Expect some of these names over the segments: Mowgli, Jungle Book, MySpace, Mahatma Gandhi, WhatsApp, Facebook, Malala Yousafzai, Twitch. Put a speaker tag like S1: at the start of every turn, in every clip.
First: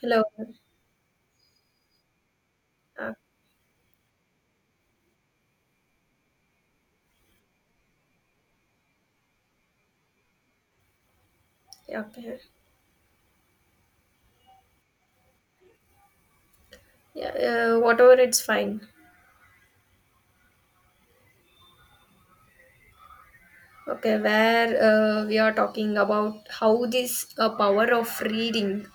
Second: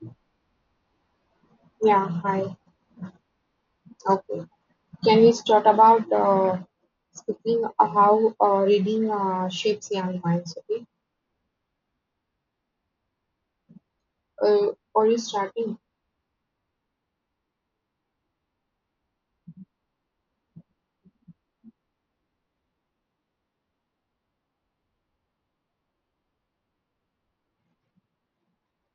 S1: Hello.
S2: Yeah, hi.
S1: Ah,
S2: Okay. Can we start about speaking of how reading shapes young minds? Okay.
S1: yeah, okay.
S2: Are you starting?
S1: Yeah, whatever, it's fine. Okay, where we are talking about how this power of reading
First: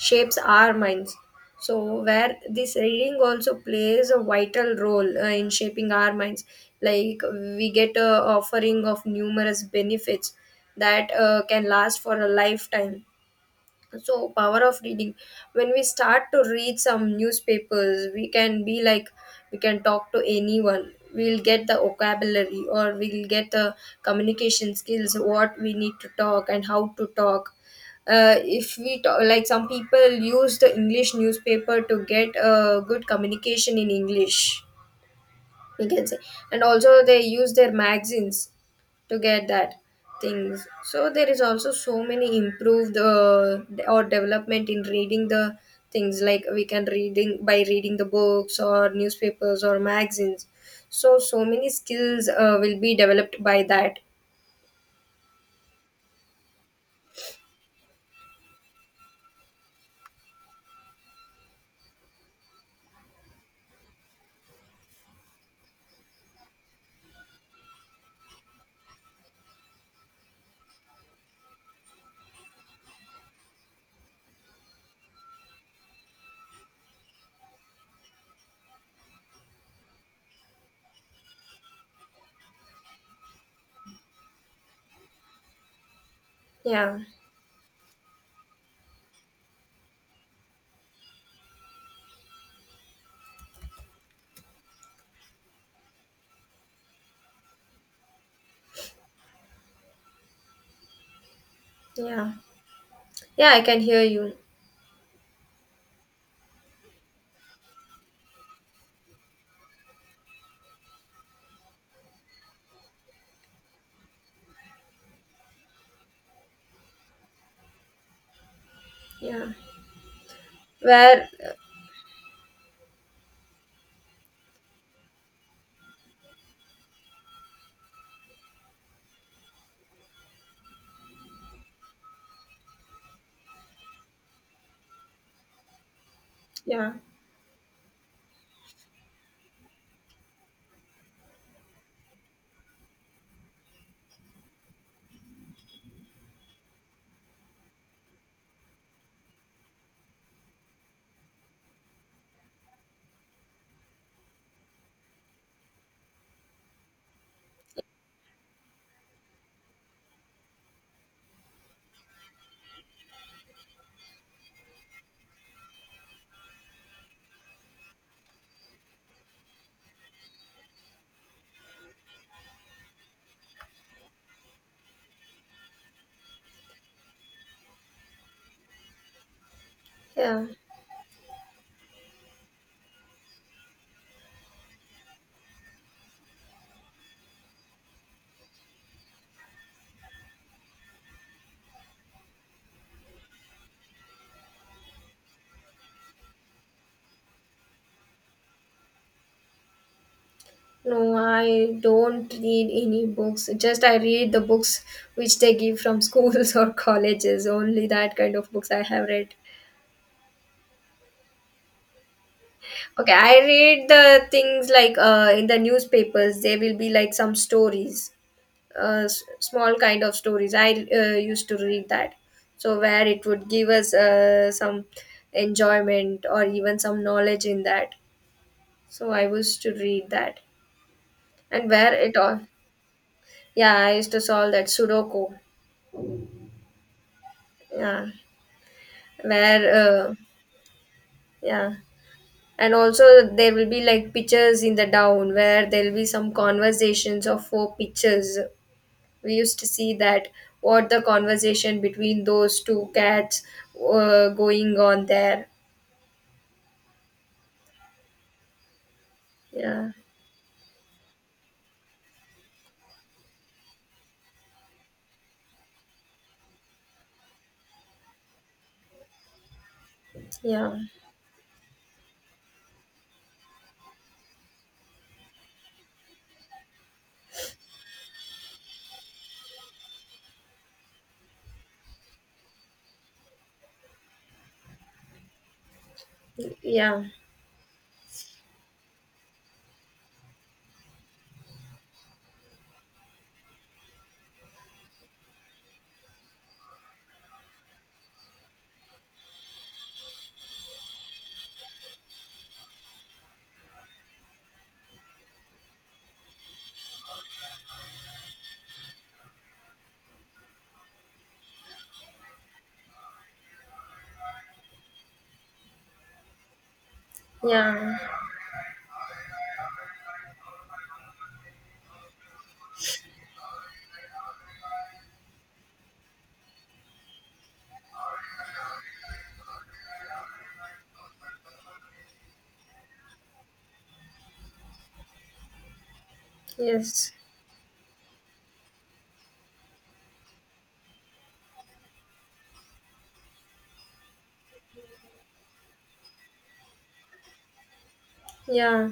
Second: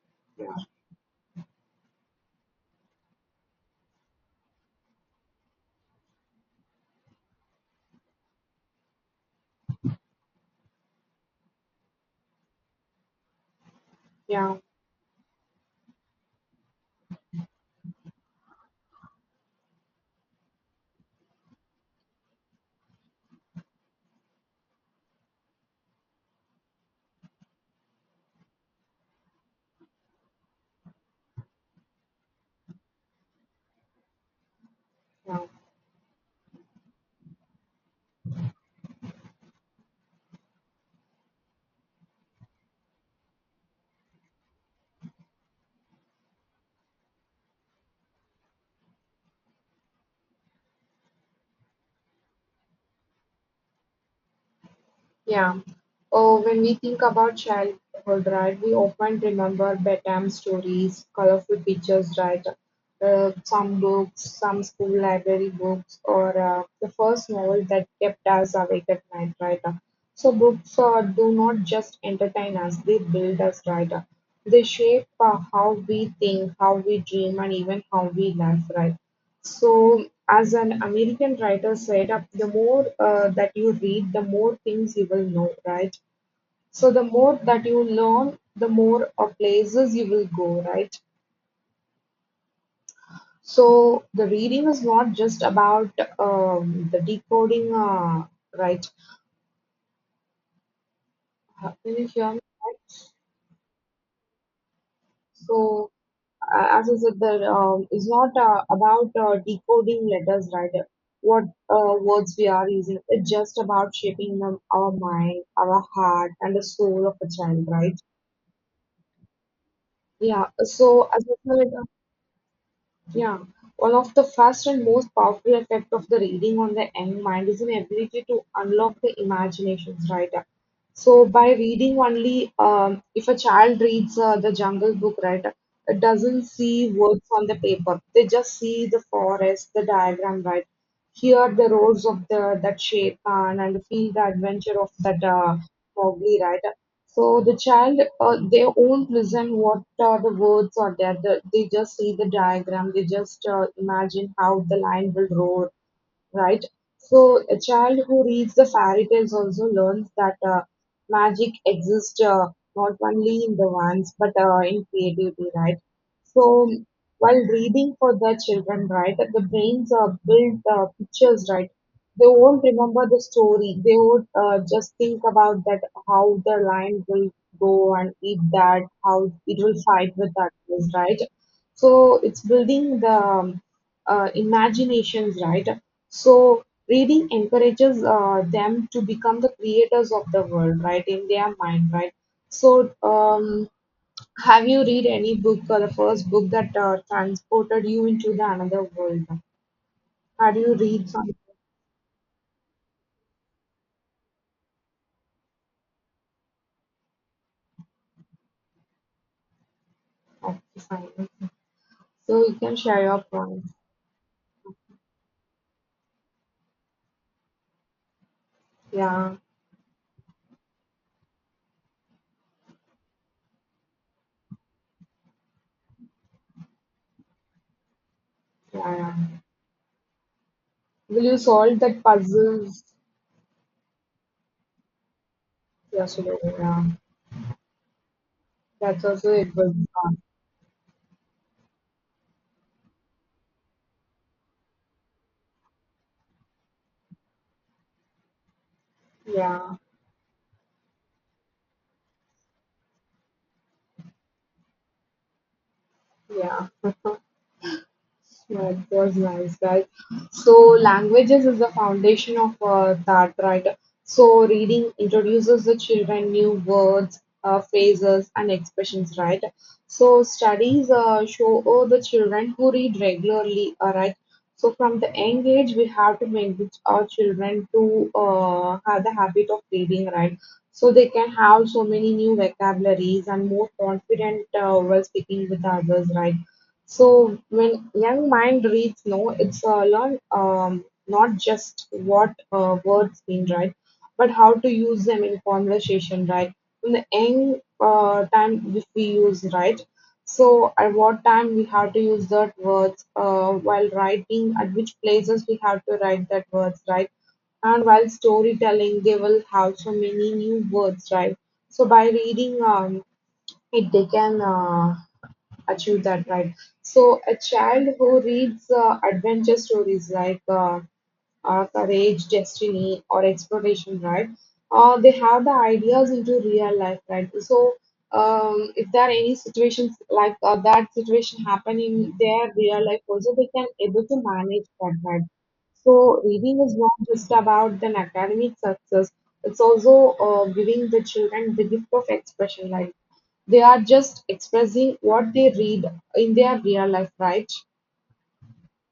S1: shapes our minds. So, where this reading also plays a vital role in shaping our minds. Like, we get a offering of numerous benefits that can last for a lifetime, so
S2: Yeah,
S1: power of reading, when we start to read some newspapers, we can be like, we can talk to anyone, we'll get the vocabulary or we'll get the communication skills what we need to talk and how to talk. If we talk, like some people use the english newspaper to get a good communication in english,
S2: yeah.
S1: we can say. And also they use their magazines to get that things. So there is also so many improved or development in reading the things, like we can reading by reading the books or newspapers or magazines. So so many skills will be developed by that.
S2: Yeah. Oh, when we think about childhood, right, we often remember bedtime stories, colorful pictures, right? Some books, some school library books, or the first novel that kept us awake at night, right? So, books do not just entertain us, they build us, right? They shape how we think, how we dream, and even how we laugh, right? So, as an American writer said, the more that you read, the more things you will know, right? So,
S1: Yeah.
S2: the more that you learn, the more places you will go, right? So, the reading is not just about the decoding, right? Can you
S1: yeah
S2: hear me?
S1: yeah I can hear you.
S2: So, as I said, that is not about decoding letters, right? What words we are using. It's just about shaping them, our mind, our heart, and the soul of a child, right?
S1: Yeah,
S2: Yeah. So, as
S1: where,
S2: I said, yeah, one of the first and most powerful effect of the reading on the young mind is an ability to unlock the imaginations, right? So by reading only, if a child reads the Jungle Book, right, it doesn't see
S1: yeah
S2: words on the paper. They just see the forest, the diagram, right? Hear the roars of the that shape and feel the adventure of that Mowgli, right? So the child, they won't listen what the words are there. They just see the diagram. They just imagine how the lion will roar, right? So a child who reads the fairy tales also learns that magic exists not only in the ones but in creativity, right? So while reading for the children, right, that the brains are build pictures, right? They won't remember the story. They would just think about that how the lion will go and eat that, how it will fight with
S1: yeah,
S2: that, right? So it's building the imaginations, right? So reading encourages them to become the creators of the world, right, in their mind, right? So have you read any book or the first book that transported you into the another world? Had you
S1: no,
S2: read something?
S1: I don't read any books. Just I read the books which they give from schools or colleges. Only that kind of books I have read.
S2: Okay, fine. Okay. So you can share
S1: Okay,
S2: your
S1: I
S2: points.
S1: read the things like in the newspapers, there will be like some stories,
S2: Yeah,
S1: small kind of stories. I used to read that. So, where it would give us some enjoyment or even some knowledge in that.
S2: yeah,
S1: So,
S2: yeah.
S1: I used to read that.
S2: Will you
S1: And
S2: solve
S1: where
S2: that
S1: it all,
S2: puzzles?
S1: yeah, I used to solve that Sudoku.
S2: Yes, you will, yeah.
S1: Yeah,
S2: That's also it was.
S1: where,
S2: uh,
S1: uh, yeah. And also, there will be like pictures in the down where there will be some conversations of four pictures. We used to
S2: Yeah,
S1: see that, what the conversation between those two cats going on there.
S2: yeah. Yeah, it was nice, right?
S1: Yeah.
S2: So, languages is the foundation of that, right? So, reading introduces the children new words, phrases, and expressions, right? So,
S1: Yeah.
S2: studies show all the children who read regularly, all right? So, from the young age, we have to make the- our children to have the habit of reading, right? So, they can have so many new vocabularies and more confident while speaking with others, right?
S1: Yeah.
S2: So when young mind reads no, it's learn not just what words mean, right, but how to use them in conversation, right? From the young time which we use, right? So at what time we have to use that words while writing, at which places we have to write that words, right? And while storytelling, they will have so many new words, right? So by reading, it they can. Achieve that right. So a child
S1: Yeah.
S2: who reads adventure stories like courage, destiny, or exploration, right? They have the ideas into real life, right? So, if there are any situations like that situation happen in their real life, also they can able to manage that, right? So, reading is not
S1: Yes.
S2: just about an academic success; it's also giving the children the gift of expression, right. They are just expressing what they read in their real life, right?
S1: Yeah,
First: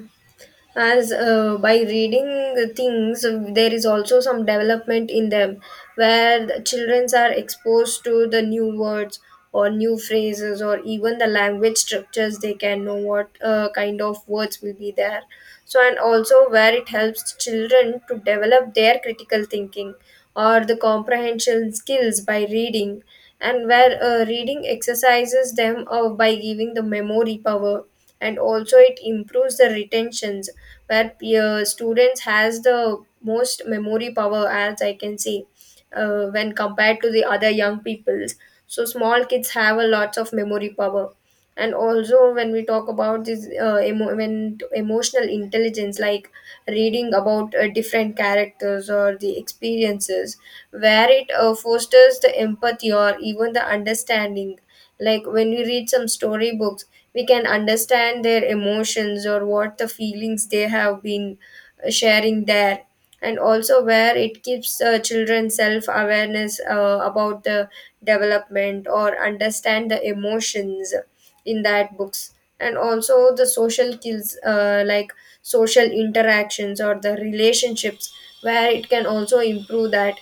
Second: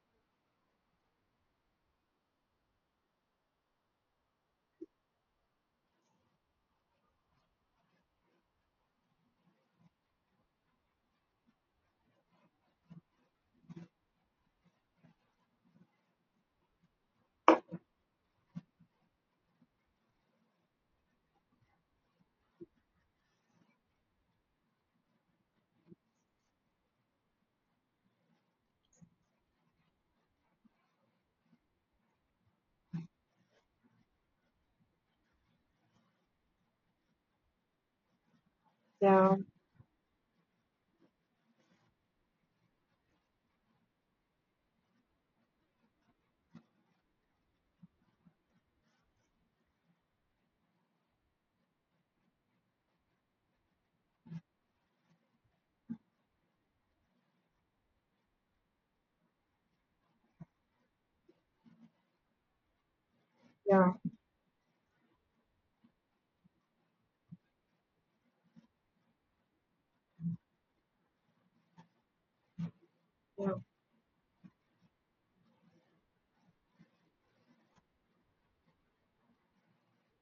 S1: as by reading things, there is also some development in them, where the children are exposed to the new words or new phrases or even the language structures. They can know what kind of words will be there. So, and also where it helps children to develop their critical thinking or the comprehension skills by reading. And where reading exercises them by giving the memory power, and also it improves the retentions, where students has the most memory power, as I can see, when compared to the other young peoples. So small
S2: Yeah,
S1: kids have a lots of memory power. And also when we talk about this emotional intelligence, like reading about different characters or the experiences, where it fosters the empathy or even the understanding. Like when we read some storybooks, we can understand their emotions or what the feelings they have been sharing there. And also,
S2: yeah,
S1: where it gives children self awareness about the development or understand the emotions in that books. And also, the
S2: yeah,
S1: social skills like social interactions or the relationships, where it can also improve that.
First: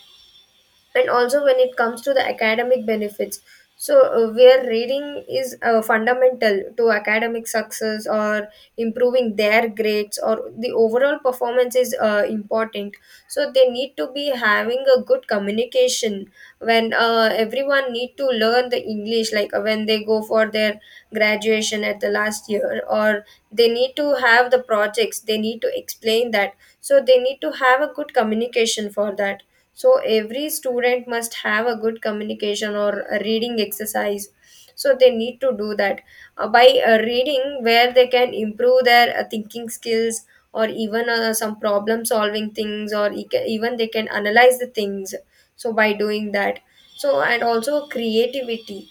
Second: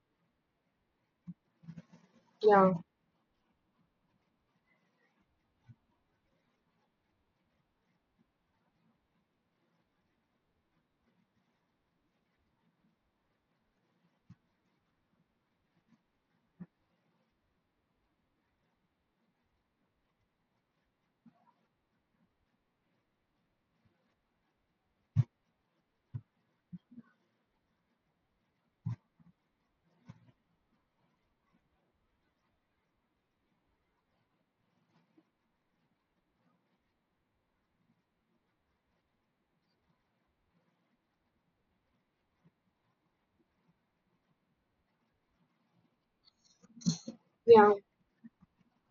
S1: And also when it comes to the
S2: yeah,
S1: academic benefits, so where reading is fundamental to academic success or improving their grades or the overall performance is important. So they need to be having a good communication. When everyone need to learn the english, like when they go for their graduation at the last year, or they need to have the projects they need to explain that, so they need to have a good communication for that. So every student must have a good communication or a reading exercise, so they need to do that. By reading, where they can improve their thinking skills or even some problem solving things, or even they can analyze the things, so by doing that. So and
S2: yeah,
S1: also creativity,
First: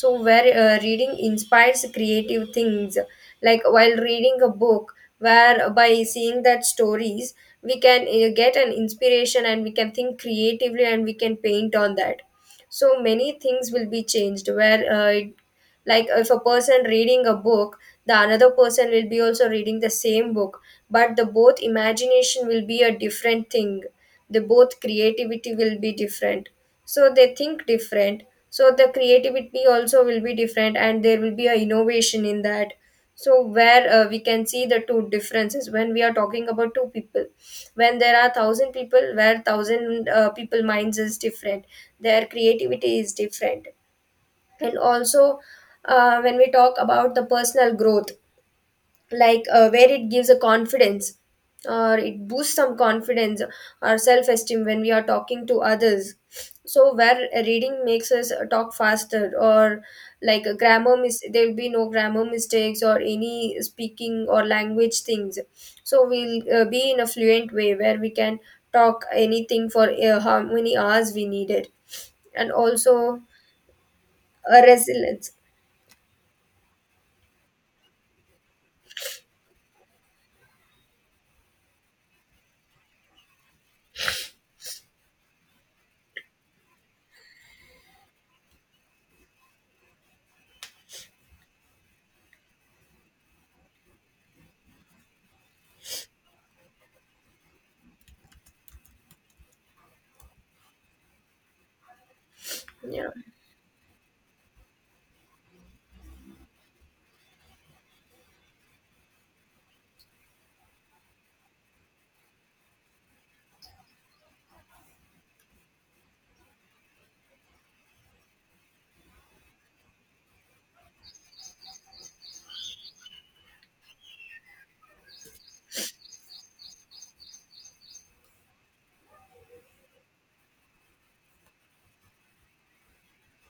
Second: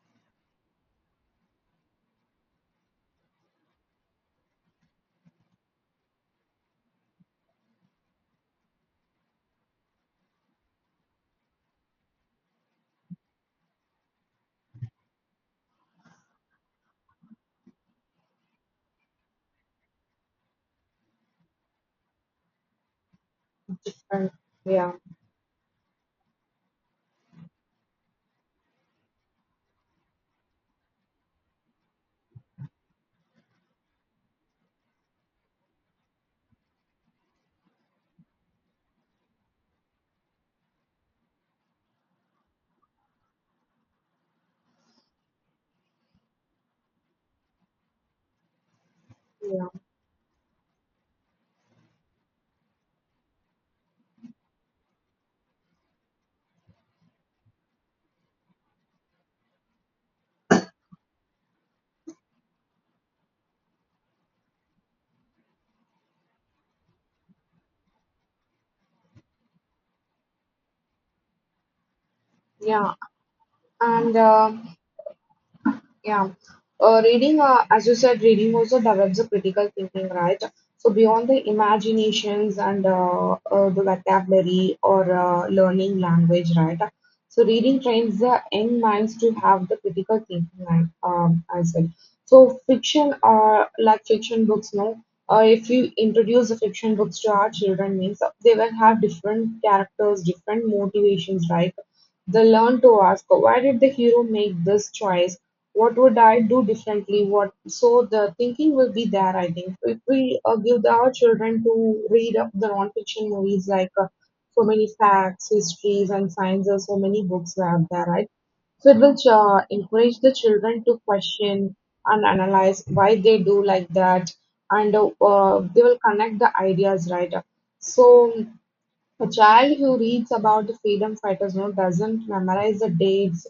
S1: so where reading inspires creative things. Like while reading a book, where by seeing that stories, we can get an inspiration and we can think creatively and we can paint on that. So many things will be changed, where like if a person reading a book, the another person will be also reading the same book, but the both imagination will be a different thing.
S2: different.
S1: The both
S2: Yeah,
S1: creativity will be different, so they think different. So the creativity also will be different and there will be a innovation in that. So where we can see the two differences when we are talking about two people. When there are thousand people, where thousand people minds is different, their creativity is different. And also, when we talk about the personal growth, like
S2: yeah.
S1: where it gives a confidence, or it boosts some confidence or self-esteem when we are talking to others. So where reading makes us talk faster, or like a there will be no grammar mistakes or any speaking or language things. So we'll be in a fluent way where we can talk anything for how many hours we needed. And
S2: Yeah.
S1: also
S2: And
S1: a resilience.
S2: yeah. Reading, as you said, reading also develops a critical thinking, right? So beyond the imaginations and the vocabulary or learning language, right? So reading trains the young minds to have the critical thinking, like as well. So fiction, like fiction books, no. If you introduce the fiction books to our children, means they will have different characters, different motivations, right? They learn to
S1: Yeah.
S2: ask, why did the hero make this choice? What would I do differently? What so the thinking will be there. I think if we give the- our children to read up the non-fiction movies like so many facts, histories, and sciences, so many books are there, right? So it will encourage the children to question and analyze why they do like that, and they will connect the ideas, right? So a child who reads about the freedom fighters now doesn't memorize the dates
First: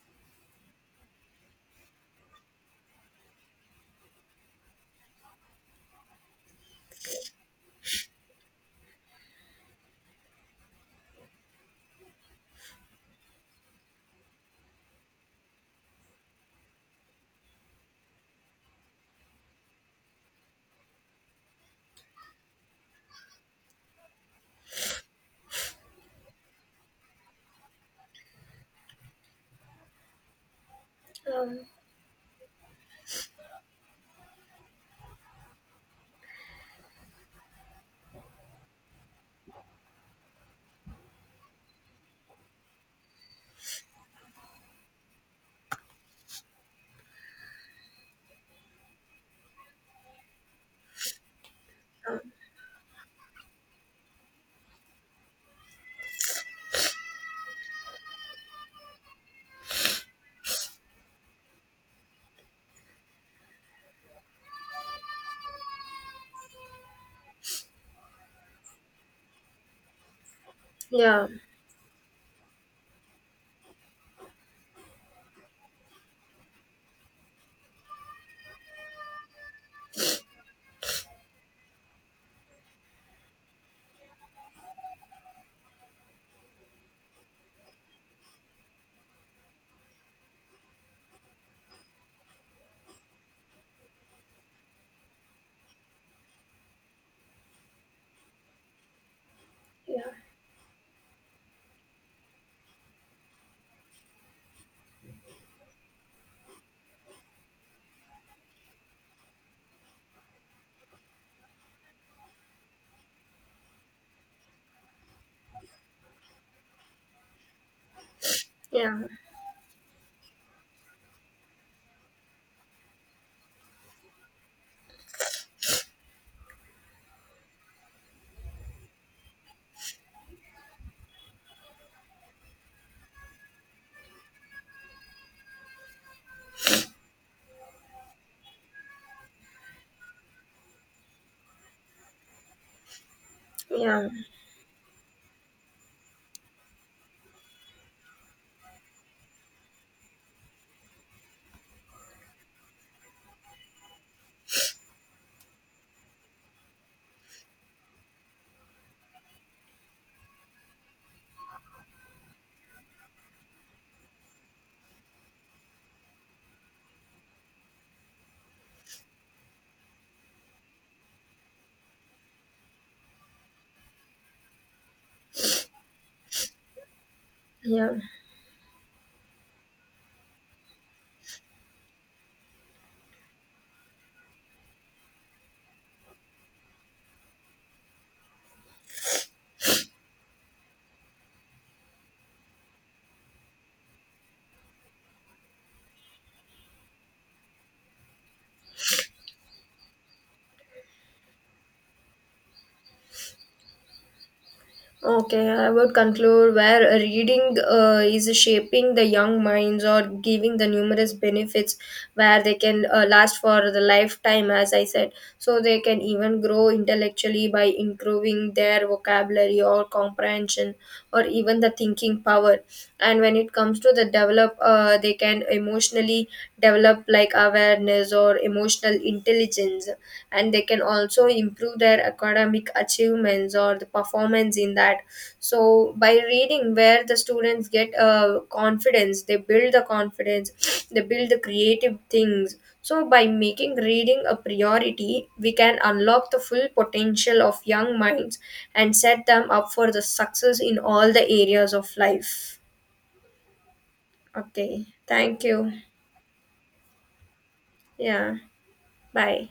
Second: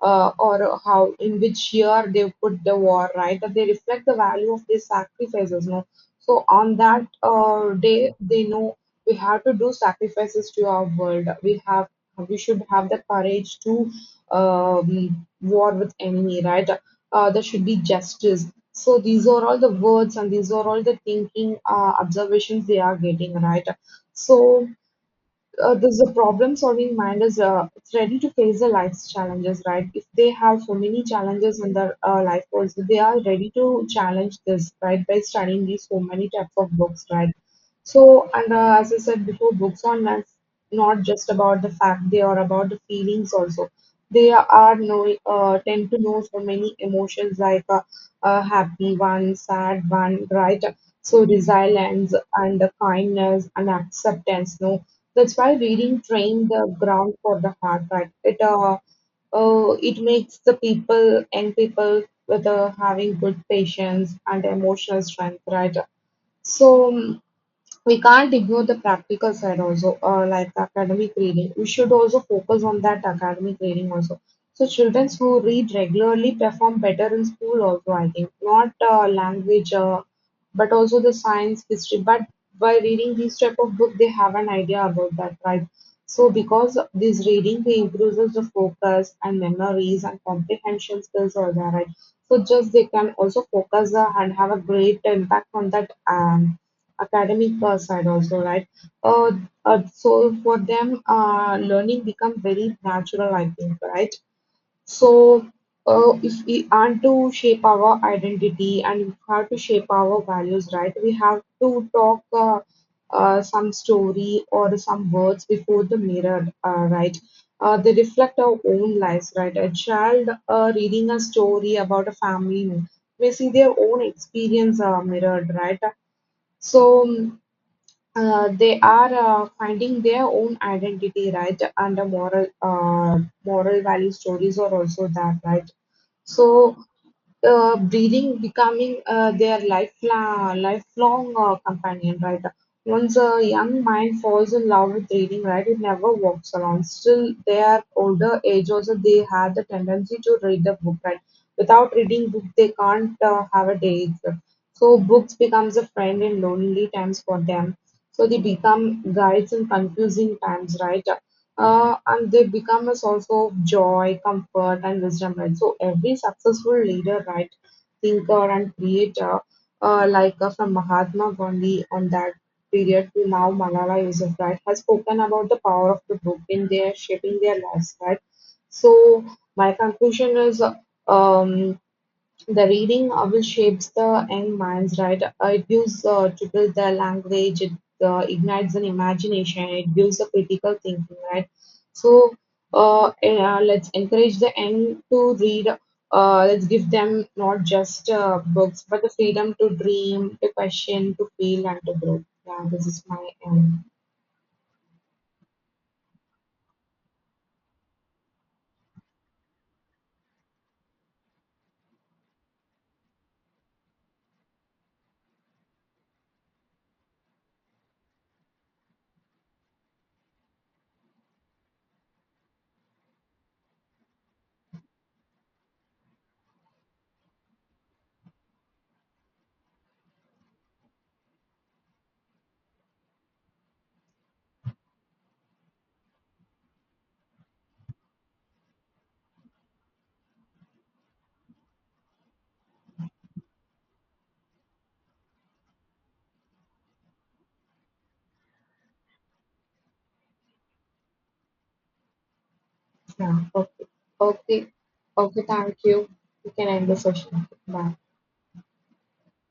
S2: or how in which year they put the war, right? That they reflect the value of their sacrifices now. So on that day, they know we have to do sacrifices to our world. We have we should have the courage to war with enemy, right? There should be justice. So these are all the words and these are all the thinking observations they are getting, right? So this the problem solving mind is it's ready to face the life's challenges, right? If they have so many challenges
S1: Um,
S2: in their life also, they are ready to challenge this, right, by studying these so many types of books, right? So and as I said before, books are not, not just about the fact, they are about the feelings also. They are know, tend to know so many emotions like happy one, sad one, right? So resilience and the kindness and acceptance, no, that's why reading train the ground for the heart, right? It it makes the people and people with having good patience and emotional strength, right? So we can't ignore the practical side also, like the academic
S1: yeah,
S2: reading. We should also focus on that academic reading also. So children who read regularly perform better in school also, I think. Not language, but also the science, history. But by reading these type of book, they have an idea about that, right? So because of this reading, they improves the focus and memories and comprehension skills are there, right? So just they can also focus and have a great impact on that academic side also, right? Uh,
S1: yeah,
S2: so for them, learning become very natural, I think, right? So, if we are to shape our identity and we have to shape our values, right? We have to talk some story or some words before the mirror, right? They reflect our own
S1: yeah,
S2: lives, right? A child reading a story about a family may see their own experience mirrored, right? So, they are finding their own identity, right? And the moral, moral value stories are also that, right? So breathing becoming their lifelong companion, right? Once a young
S1: yeah,
S2: mind falls in love with reading, right, it never walks alone. Still, their older age also they have the tendency to read the book, right? Without reading book, they can't have a day. Itself. So books becomes a friend in lonely times for them. So they become guides in confusing times, right? And they become a source of joy, comfort, and wisdom, right? So every successful leader, right, thinker and creator, like from Mahatma Gandhi on that period to now Malala Yousafzai, has spoken about the power of the book in their shaping their lives,
S1: yeah.
S2: right? So my conclusion is, um, the reading will shapes the young minds, right. It gives to build the language, it ignites an imagination, it gives a critical thinking, right? So let's encourage the young to read. Let's give them not just books, but the freedom to dream, to question, to feel, and to grow. Yeah, this is my end.
S1: Okay, I would conclude where reading is shaping the young minds or giving the numerous benefits, where they can last for the lifetime, as I said. So they can even grow intellectually by improving their vocabulary or comprehension or even the thinking power. And when it comes to the develop, they can emotionally develop like awareness or emotional intelligence, and they can also improve their academic achievements or the performance in that. So by reading, where the students get confidence, they build the confidence, they build the creative things. So by making reading a priority, we can unlock the full potential of young minds and set them up for the success in all the areas of life.
S2: Yeah, okay, okay,
S1: Okay, thank
S2: okay.
S1: you.
S2: Thank you. You can end the session. Bye.
S1: Yeah, bye.